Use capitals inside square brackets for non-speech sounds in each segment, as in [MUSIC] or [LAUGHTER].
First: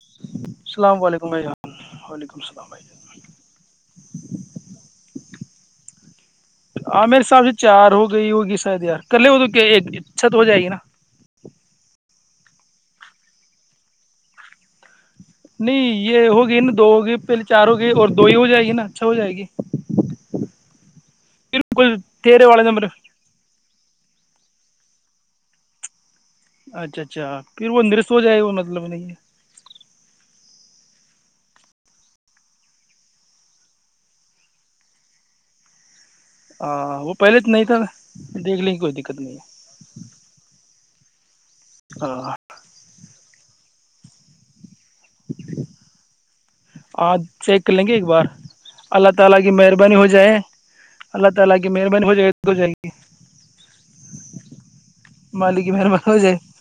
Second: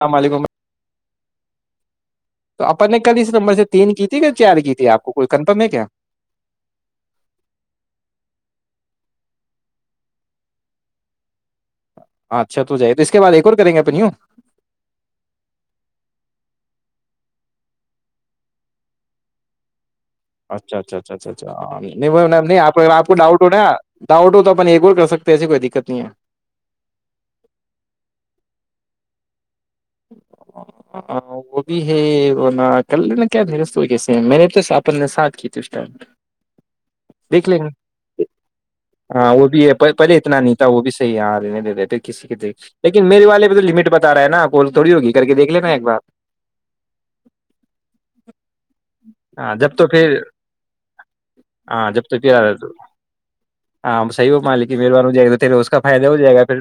السلام علیکم السلام علیکم [UNINTELLIGIBLE] ج تو اپن نے کل اس نمبر سے تین کی تھی کہ چار کی تھی آپ کو کوئی کنفرم ہے کیا عامر صاحب سے چار ہو گئی ہوگی شاید یار کر لے وہ تو اچھا تو ہو جائے گی نا اچھا تو جائے تو اس کے بعد ایک اور کریں گے پنوں نہیں یہ ہوگی نا دو ہو گئے پہلے چار ہو گئے اور دو ہی ہو جائے گی نا اچھا ہو جائے گی اچھا اچھا اچھ اچھا پھر کوئی تیرے والے اچا آپ نمبر کو ڈاؤٹ ہو ڈؤٹ ہو تو اپن ایک اور کر سکتے ہیں ایسے کوئی دقت نہیں ہے اچھا اچھا پھر وہ نرست ہو جائے گ وہ مطلب نہیں ہے وہ بھی ہے وہ ن کر لینا کیا مست کیسے میں نے تو اپ نے ساتھ کی تھی اس ٹائم ہ وہ پہلے دیکھ تو لیں نہیں گے تھا دیکھ لیں گی کوئی دقت ہاں نہیں وہ ہے بھی پہ- پہلے اتنا [UNINTELLIGIBLE] نہیں دے رہتےے کسی ہاں کی دیک لیکن میرے والے پ تو لمٹ بتا رہے نا آپ تھوڑی ہوگ کر کے دیکھ لینا ایک بار اج چیک کریں گے ایک بار اللہ تعالی کی ہاں جب تو مہربانی ہو پھر جائے اللہ تعالی کی ہاں مہربانی جب ہو جائے تو پھر جائیں گے ہاں صحیح ہو مالک کی مہربان ہو جائے گا تو تیرے اس کا فائدہ ہو جائے گا پھر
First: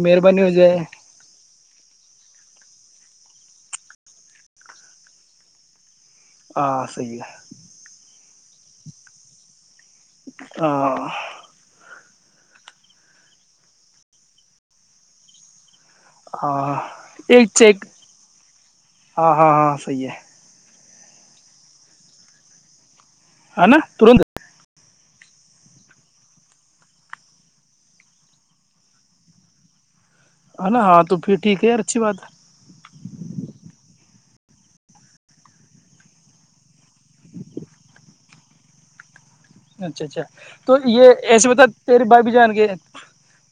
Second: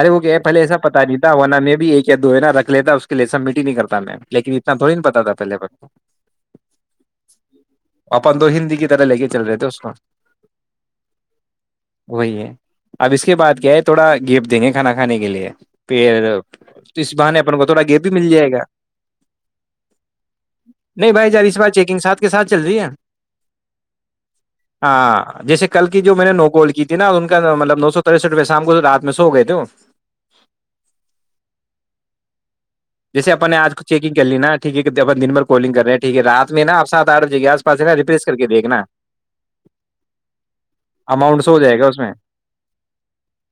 ارے وہ کیا ہے، پہلے ایسا پتا نہیںتاناہ میں بھی ایک یا دو ہےا رکھ لیتا اس کے لیے سبمٹ ہی نہیں کرتا میں لیکن اتنا تھوڑی نہیں پتا تھا پہلے کو آ صحیح ہے اپن دو ہندی کی طرح لے کے چل رہے تھے اس کو ہ وہی ہے اب اس کے بعد کیا ہے تھوڑا گیف دیں گے کھانا کھانے کے لیے پ ہاں تو اس بہانے ایک اپن کو تھوڑا چیک گیپ بھی مل جائے گا ہاں ہاں ہاں صحیح ہے نہیں بھائی ار اس بار چیکنگ سھ کے ساتھ چل رہی ہے ہے نا ترنت ہاں جیسے کل کی جو میں نے نوگول کی تھی نا ان کا مطلب نو سو ترسٹ روپئے شام کو رات میں سو گئے تھے ہے نا ہاں تو پھر ٹھیک ہے یار اچھی بات ہے جیسے اپنے نے آج کو چیکنگ کر ل نا ٹھیک ہے کہ دن بھر کالنگ کر رہے ہیں ٹھیک ہے رات میں نا آ سات آٹ بجے گے آس پا ہے نا ریپریس کر کے دیکھ نا اچھا اچھا تو یہ ایسے سے ہو بتا جائے گا اس تیر میں بائی بھی جان کے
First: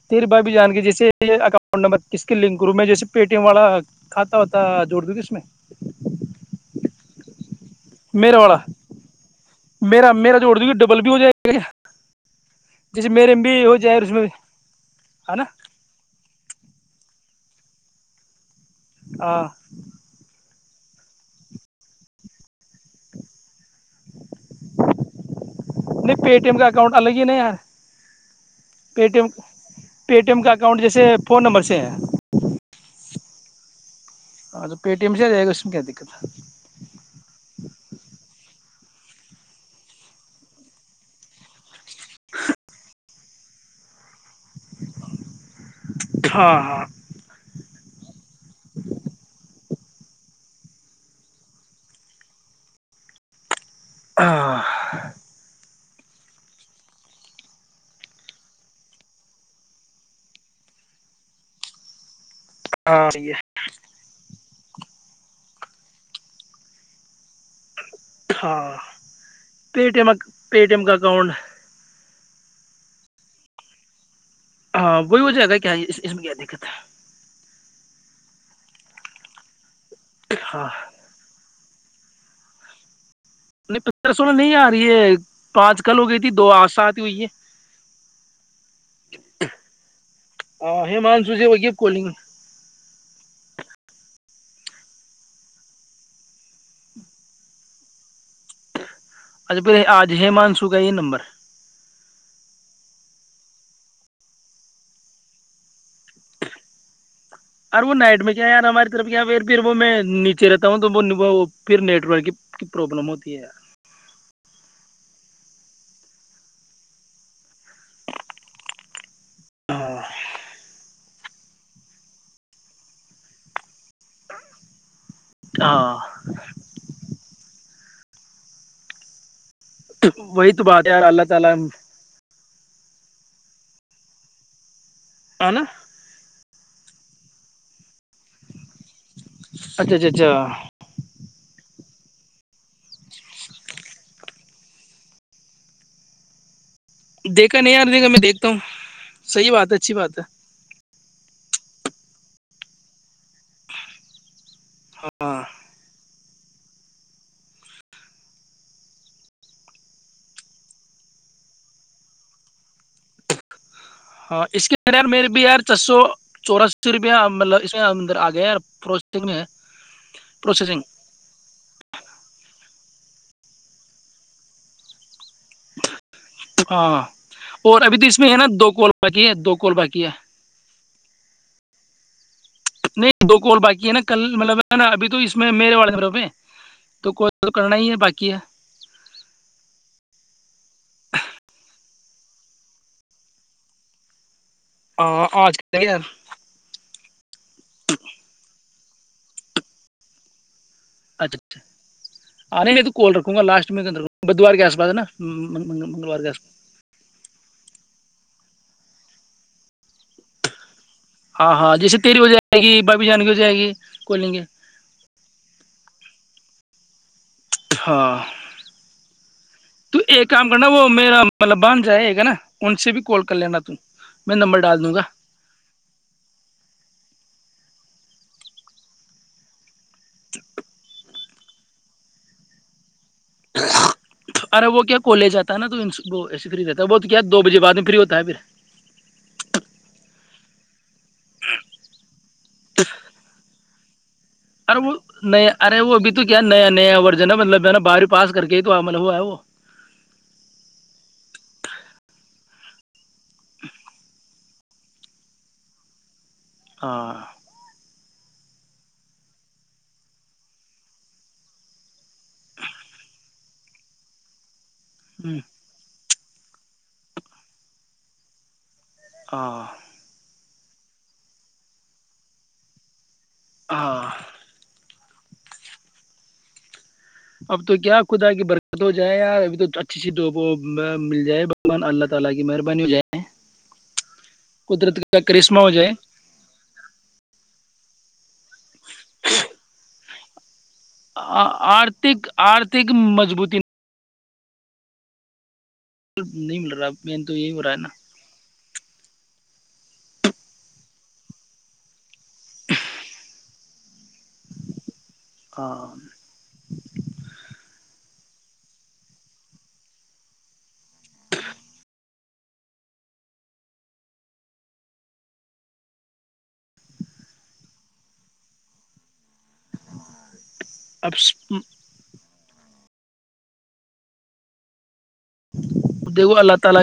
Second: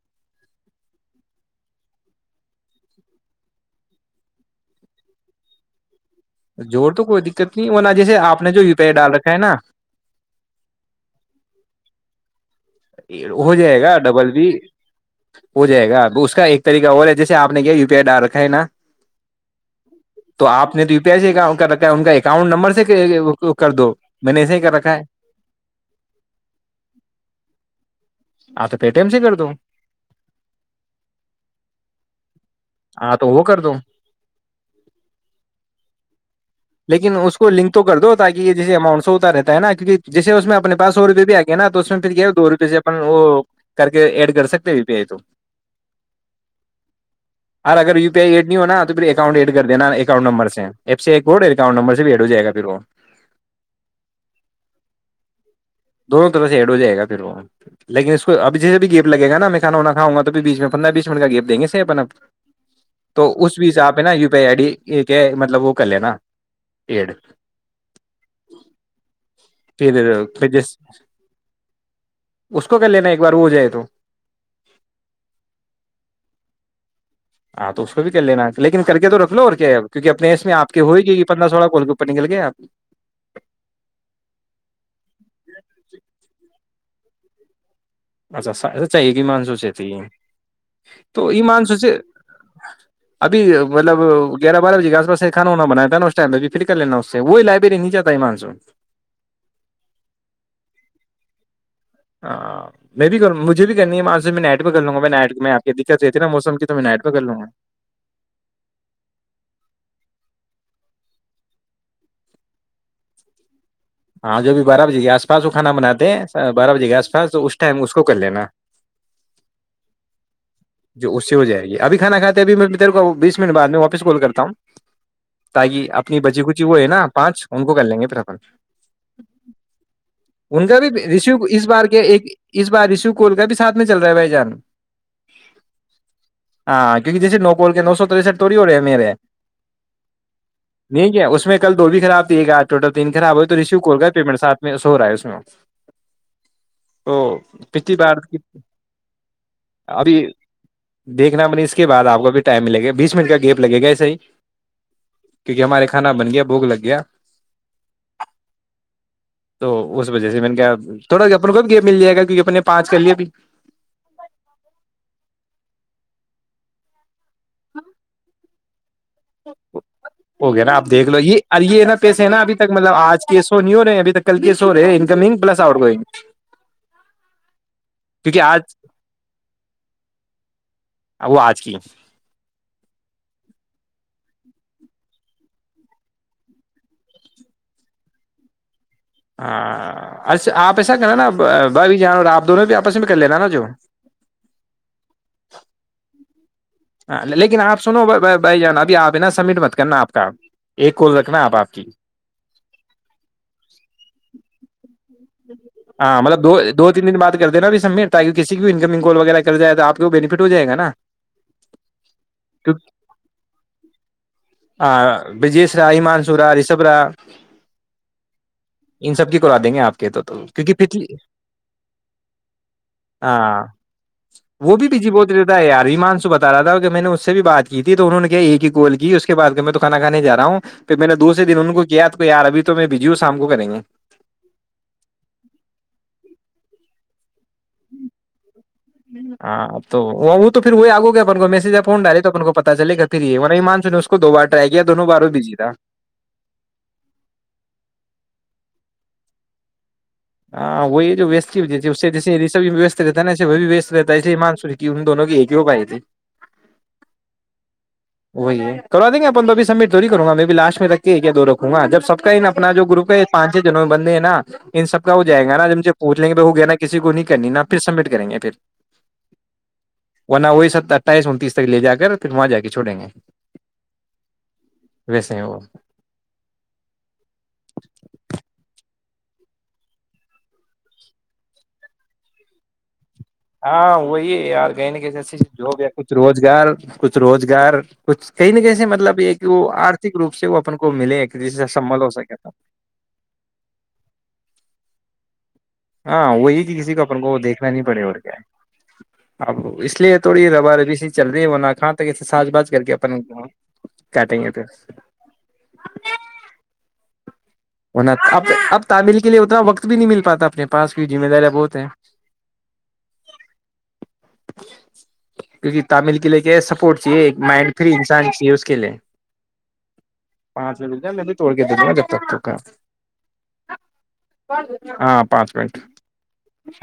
تیر بائی بھی جان کے جیسے یہ اکاؤنٹ نمبر کس کے لنک کروں میں جیسے پے ٹی ایم والا کھاتا ہوتا جوڑ دوں اس میں جوور تو کوئی دقت نہیں ورنہ جیسے میرا آپ نے والا جو یو پی آئی ڈال رکھا ہے نا میرا میرا جوڑ دوں گی ڈبل بھی ہو جائے گا [UNINTELLIGIBLE] جیسے میرے میں ہو بھی جائے گا اس میں ڈبل بھی ہے نا ہو جائے گاب اس کا ایک طریق اور ہے جیسےپ نے یہ یو پیئی ڈ رکھا ہےا ہ نہیں توی پی ان ااؤنٹ نمبر کر دو میں نے ایسے ہی کر رکھا ہے نہیں پے ٹی ایم کا اکاؤنٹ الگ ہی نا یار ہاں تو پے ٹی سے ایم کر دو پے ٹی ایم کا اکاؤنٹ جیسے فون نمبر سے ہیں ہاں تو وہ کر دو ٹی ایم سے آ جائے گا اس میں کیا دقت ہے لیکن اس کو لنک تو کر دو تاکہ یہ جیسے اماؤنٹ س ہوتا رہتا ہے نا کیہ جیسے اس میں اپنے پا سو روپئے بھی آ گیا نا تو اس میں پھر کیا دو روپ سے وہ کر کے ایڈ کر سکتے یو پی آئی تو ہاں ہاں ار اگر یو پی آئی ایڈ نہیں ہونا تو پھر اکاؤنٹ ایڈ کر د ین اؤنٹ نمبر سے ایپ سے ایک گ اکاؤنٹ نمبر سے بھی ایڈ ہو جائے گا پھر وہ ہ دونوں طرح سے ایڈ ہو جائے گا پھر وہ لن اس کو اب جیے بھی گیپ لگےا میں کھاانا کاؤں گا تو بیچ میں پندرہ بیس منٹ کا گیپ دیں گے س اپن اب ہاں تو اس بیچ آپ ہے نا و پ ایڈی یہ کیا مطلب وہ کر لے نا ایڈ ہاں پ پھر ٹیمک پھر پ جس ٹیم کا کن اس کو کر لینا ایک بار وہ جائے تو ہاں وہی ہو جائے گا کیا اس میں کیا دقت ہے ہاں تو اس کو بھی کر لینا لیکن کر کے تو رکھ لو اور کیا ہے اب کیکہ اپنے اسس میں آ ہاں کے ہوئے گی پندر سو کو اور گپ نکل گے آپ نہیں پندرہ سولہ نہیں آ ساد ہوئی ہے اچھا چاہے مان سوچے تھی ہے تو ہیمانشو ای سے مان ہوگی اب سوچے کالنگ ابھی مطلب گیہ بار بے کےس سےھانا بنایا تھا ن اس ٹم پھر کر لینا اس سے وہی لائبری نہیں جا ایمان سو اچھا پھر آج ہی مان سو کائی نمبر ہ میں بھی کروں مجھے بھی کرنی ہےاں سے میں نائٹ پہ کروں گا میں نائٹ میں آپ کی دقت رہتی ن موسم کی تو میں نائٹ پہ کر لوں گا ار وہ نائٹ میں کیا یار ہماری طرف پھر وہ میں نیچے رہتا وہ پھر نیٹ ورک کی پروابلم ہوتی ہے ہاں جو بھی بارہ بجے کے آس پاس وہ کھانا بناتے ہیں بارہ بجے کے آس پاس اس ٹائم اس کو کر لینا یار۔ جو اس سے ہو جائے گی ابھیھانا کھاتے ہیں اب میں تیرے کو ب بیس منٹ بد میں وافس کال کرتا ہوں تاکہ ہاں اپنی بچی کچی وہ ہے نا پانچ ان کر لیں گے پراپن وہی تو ان کا بات بھی ہے یار اللہ رشو تعالی اس ہے بار کیا اس بار رشو کول کا بھی ساتھ میں چل رہا ہے بھائی جان اناا [UNINTELLIGIBLE] ہاں کیونک جیے نو پول کے نو سو تریسٹ تو ہو رہے ہیں میرے اچھا اچھا اچھا نہیںیک ہے اس میں کل دو بھی خراب تھی ایک آ ٹوٹل تین خراب ہوئی تو ریسیو کر گا پیمنٹ سات میں سو ہو رہا ہے اس میں تو دیکھا نہیں یار پچھلی دیکھا بار میں دیکھتا ہوں صحیح بات ہے اچھی ابھی بات ہے دیکھنا بنی اس کے بع آپ کو بھی ٹائم ملے گا بیس منٹ کا گیپ لگے گا ایسے ہی ہاں کیونکہ ہمارے کھانا بن گیا بھوک لگ گیا تو اس وجہ سے میں نے کیا تھوڑا اپ کو بھی یہ مل جائے گا کیکہ اپ نے پانچ کر لیا بھی ہاں اس کے انر میرے بھی یار چ سو چوراسی روپ مطلب اس اندر آ گیا پر ہو گیا نا آپ دیکھ لو یہ یہ نا پیسے ہیں نا ابھی تک مطلب آج کیسو نہیں ہو رہے ابھی ت کل کیس ہو رہے انکمنگ پلس آؤٹ گوئنگ ہاں اور ابھی تو اس میں ہے کیونکہ نا آج دو کال باقی ہے دو کال باقی ہے وہ آج کی نہیں دو کوول باقی ہے نا کل مطلب ہے نا ابھی تو اس میں میرے والے مب دو ک تو کرنا ہی ہے باقی ہے ہاںا آپ ایسا کرنا نا ب بھی جان آپ دونوں بھی آپس میں کر لینا نا جو ہ آج ک ل لیکن آپنو ب بائی جانا آپ ہے نا سبمٹ مت کرنا آ کا ایک کال اچھا رکھنا آپ اچھا آپ کی آ نہیں تو کال رکھوں گا لاسٹ میں انر رکھوں گا بدوار کے آس پا ہے نا منگلوار ہاں کے آس مطلب پاس دو دو تین دن بات کرتے نا بھی سمیر تاک کسی بھی انکمنگ کال وغیرہ کر جائے تو آپ کو بینیفٹ ہو جائے گ نا ہاں ہاں جیسے تیری ہو جائے گی بابی جانگی ہو جائے گی کو لیں گے بجیش [UNINTELLIGIBLE] ہاں ان سب کی کرا دیں گے آپ تو ایک تو کام کرنا کیونکہ وہ پچھلی میرا مطلب بان جائے گا نا ان سے بھی کال کر لینا ہاں ت میں نمبر وہ ڈال بھی دوں گا بجی بولت رہتا یار مانسو بتا رہا تھا کہ میں نے اس سے بھی بات کی تھی تو انہوں نے کیا ایک ہی گول کی اس کے بد میں تو کانا کھانے جا ہوں پھر میں نے دوسے دن ان کو کیا آپ کو یار ابھی تو میں بجی ہ شام کو کریں گے ارے وہ کیا کالج آتا ہے نا تو ایسے فری رہتا ہے وہ کیا دو بجے بع میں فری ہوتا ہے پھر ہاں تو وہ وہ تو پھر وہ آگو گیا اپن کو میسج یا فون ڈالے تو کو پتا چے گا پھر یہ مان [UNINTELLIGIBLE] ارے وہ نیا ارے وہ ابھی تو کیا نیا نیا ورژن ہے مطلب جو ہے نا بارو پس کر کے کہ تو عمل ہو ہے وہ ہاں وہی جو وست رہتا نے بھی وست رہتا ہے ایے ہی مان س کہ ان دونوں کی یہ پائے تھے ہ وہی ہے کروا دیں گے اپن توبھی سبمٹ تھڑی کروں گا میں بھی لاسٹ میں رکھ کے دو رکھوں گا جب سب کا اپنا جو گروپ ہے پانچ چھ جن بندے ہیں نا ان سب کا وہ ہ جائے گا نا ج سے اوچ لیں گے ب ہو گیا نا کسی کو نہیں کرنی نا پھر سبمٹ کریں گے پھر ہ وہی س اٹھائیس انتیس تک لے جا کرھر وہاں جا کے چھوڑیں گے ہاں ویسے ہی وہ اب تو کیا خدا کی برکت ہو مل جائے اللہ تعالی کی مہربانی [UNINTELLIGIBLE] ہاں وہی یار کہیں نہ قدرت کہ کا کرشمہ ہو جو بھی جائے کچھ روزگار کچھ روزگار کچھ کہیں نہ کہسے مطلب یہ کہ وہ روپ سے وہ اپن کو ملے جس سے سمبل ہو آرھک سکے آرتھک مضبوط نہیں ہاں نہیں وہی مل کہ رہا کسی کوپن مین تو کو یہی ہو دیکھنا رہا ہے نہیں نا پڑے اور کیا اب اس لیے تھوڑی ربا ربی سی چل رہی ہے ہو ن کہاں تکے سج بج کر کے اپن گاؤ کاٹیں گے پھر ہاں ہو اب اب تعمل کے لیے اتنا وقت بھی نہیں مل پاتا اپنے پ ف جم دار بہت ہیں کیونکہ تمل کے لیے کیا سپورٹ چاہیے ایک مائنڈ فری انسان چاہیے اس کے لیے پانچ اب ل میں نے توڑ کے د د نا جب تک تو ہا دیکھو اللہ تعالی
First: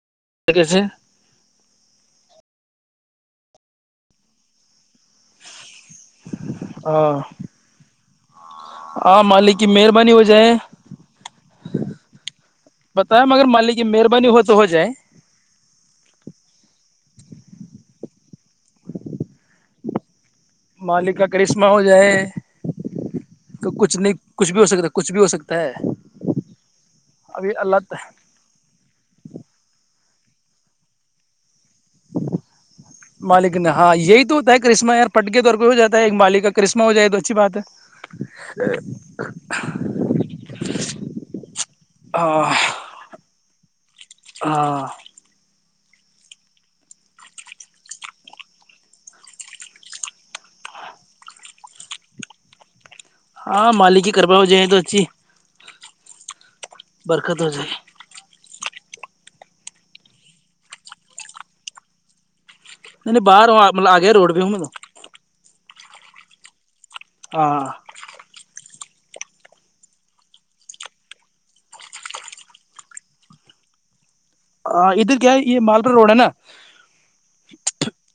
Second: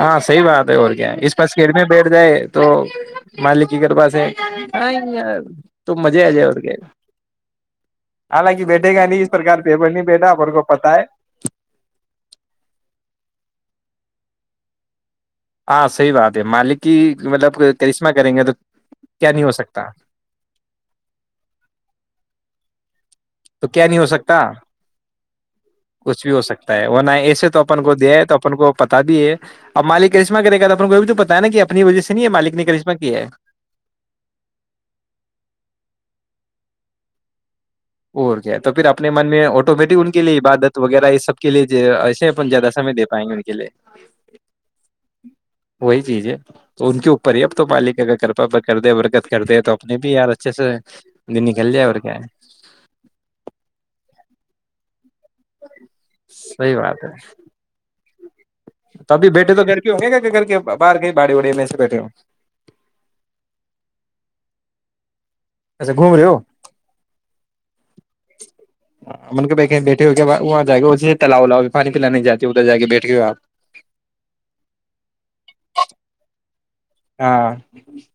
ہاں صی بات ہے اور کیا اس پس کےڑمی بیٹ جائے تو مالک کی کرپا سے تو مزے آ جائے اور کہ ہاں ہاں مالک کی مہربانی ہو بیٹھا اپن جائے کو پتا ہے بتائیں مگر مالک کی مہربانی ہوتی تو ہو جائے ہاں صحیح بات ہے مالک کی مطلب کرشمہ کریں گے تو کیا نہیں ہو سکتا مالک کا کرشمہ ہو جائے تو کیا کچھ نہیں ہو سکتا کچھ بھی ہو سکتا ہے کچھ بھی ہو سکتا ہے کچھ بھی ہو سکتا ہے وہ نہ ایسے ابھی تو اپن کو اللہ دیا ہے تو اپن کو پتا بھی ہے اب مالک کرشم کرے گاپ کو بھی تو پتا ہےا کہ اپنی وجہ سے نہیں ہے مالک نے کرشمہ کیا ہے مالک نے ہاں یہی تو ہوتا ہے کرسمہ یار پٹ کے طور پ ہو جاتا ہے ایک مالکا کا کرسم ہو جائے تو اچھی بات ہے اور کیا تو پھر اپنے من میں آٹومیٹک ان کے لیے عبادت وغیرہ یہ سب کے لیے ایسے ہاں اپن زیادہ سمے دے پائیں گے ان کے لیے ہاں وہی چیز ہے تو ان کے اوپر ہی اب تو مالک اگر کرپا کر د برکت کر د تو اپنے بھی یار اچھے سے نکل لیا اور کیا ہے ہاں مالکی کربا ہو جائے تو اچھی [UNINTELLIGIBLE] صحی بات ہے برکت ہو جائے تو ابھی بیٹھے تو گھر کے ہوں گے گ گھر کے باہر گئی باڑی واڑی میں سے بیٹھے ہوں نہیں نہیں باہر مط آ گیا روڈ پ ہ م تو گھوم رہے ہو ہاں منھے بیٹھے ہوئے وہاں جا تاللاؤ الاؤ پانی کےلا نہیں جاتی ادھر جا کے بیٹھے ہوئے آپ ہ ادھر کیا ہے یہ مالرا روڈ ہے نا ہاں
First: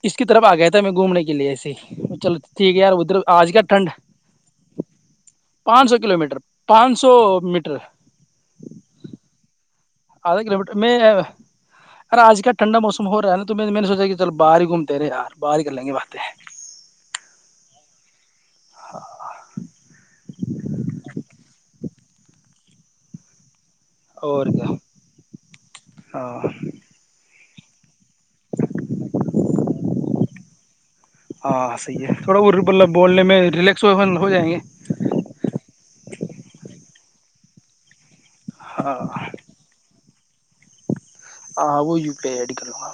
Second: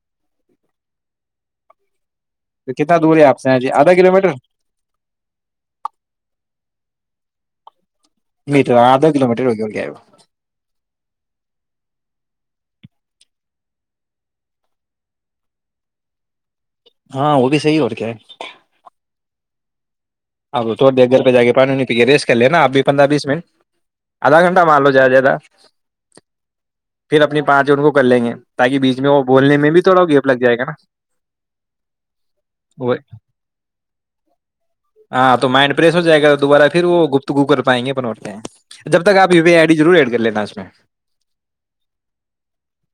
اس کی طرف آ گیا تھا میں گھومنے کے لیے ایس ہی چلو تو ٹھیک ہے یار کتنا دور ادھر آپ آج سے کیا جی ٹھنڈ آدھا کلو میٹر پانچ سو کلو میٹر پانچ سو پان سو میٹر میٹر آدھ کو میٹر ہوگ اد کلو مٹر میں ار آج کلٹھڈا موسم ہو رہا ہےا تو میں میں نے سوچا کہ چل باہر گوم رہے ار باہ ہی کریں گے باطہ ہاں وہ بھی صحیح اور کیا ہے ہاں آپ تھوڑ دیر گھر پہ جا کے پانی پی کے ریسٹ کر لینا آب بھی پندرہ بیس منٹ آدھا اور گھنٹہ کیا مار لو جیادہ زیادہ ہاں پھر اپنی پچ جنوں کو کر لیں گے تاکہ بیچ میں وہ بولنے میں بھی تھوڑا گیپ لگ جائے گا نا ہاں صحیح ہے تھوڑا وہ مطلب بولنے میں ریلیکس ہو جائیں گے ہاں تو مائنڈ فریش ہو جائے گا دوبارہ پھر وہ گپت گوپ کر پائیںے اپن ہاں جب تکپی پی آئی آئی ڈیضرور ایڈ کر لیتے ہیں اس میں ہاں وہ ی پی آئی آئی ڈی کر لوں گا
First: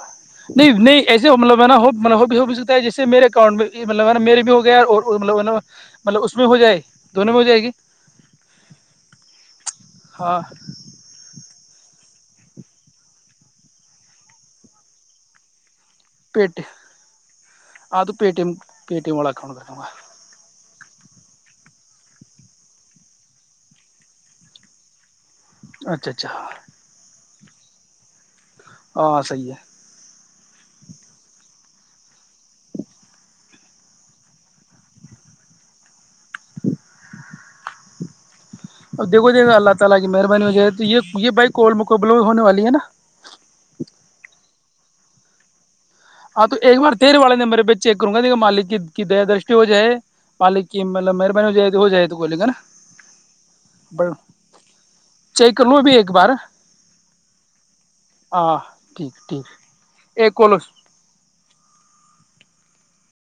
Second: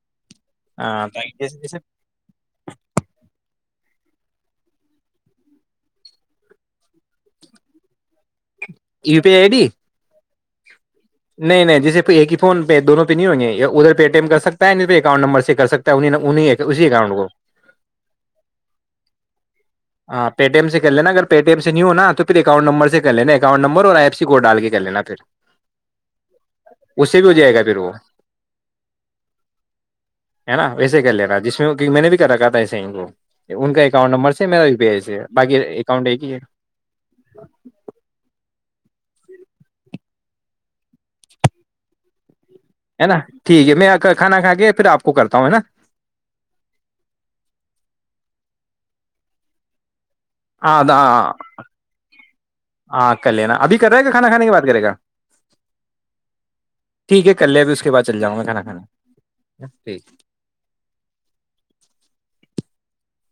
نہیں ہاں ایسے جیسے مطلب نا جیسے ہو ہوتا جیے میرے اکاؤنٹ میںل نا میرے بھی ہو گیا اور مطلب نا مطلب اس میں ہو جائے دونوں میں ہو جائے گی U P I I D ہاں [UNINTELLIGIBLE] نہیں نہیں جیسے ایک ہی فون پہ دون پہ نہیں ہوں گےیا ادھر پے ٹی ایم کر سکتا نہیں پ اکؤنٹ نمبر سے کر سکتا ہے انہیں پٹی انہیں اسی اکاؤنٹ کو ا پ ٹیم پے ٹی ایم و ہاں پےٹی ایم س [UNINTELLIGIBLE] کر لینا اگر پے ٹیم سے نہیں ہو ن تو پھر اکؤنٹ نمر سے کر لین اکاؤٹ نمبر اور آ ای سی کوڈ ڈال کے کر لینا پھر اچھا اچھا [UNINTELLIGIBLE] اس بھی ہو جائے گا پھر وہ [UNINTELLIGIBLE] ہاں صحیح ہے ہے نا ویسے کر لینا جس میں کہ میں نے بھی کر را کہا تھا ایسے کو ان کا اکاؤنٹ نمبر میرا ی پی آئی سے باقی اکاؤنٹ ہے کہ ہے اب دیکھ دے اللہ تعالی کی مہربانی ہو جائے تو یہ بائک کو مکبل ہونے والی ہے نا ٹھیک ہے میں کھانا کھا کے پھر آپ کو کرتا ہوں ہے نا ہاں تو ایک بار تے والے نے میرے ب چیک کروں گا دیکا مالک کی دیا دش ہو جائے ہے آ ہ تو بولے گا ہاں ک لینا ابھی کر رہے نا گا کھانا کھانے کی بات کرے گا چیک کر لو ابھی ایک بار ٹھیک ہے کل ل اب اس کے بعد چل جاؤں گا ہاں کھانا ٹھیک ٹھیک کھانا ٹھیک ایک کالو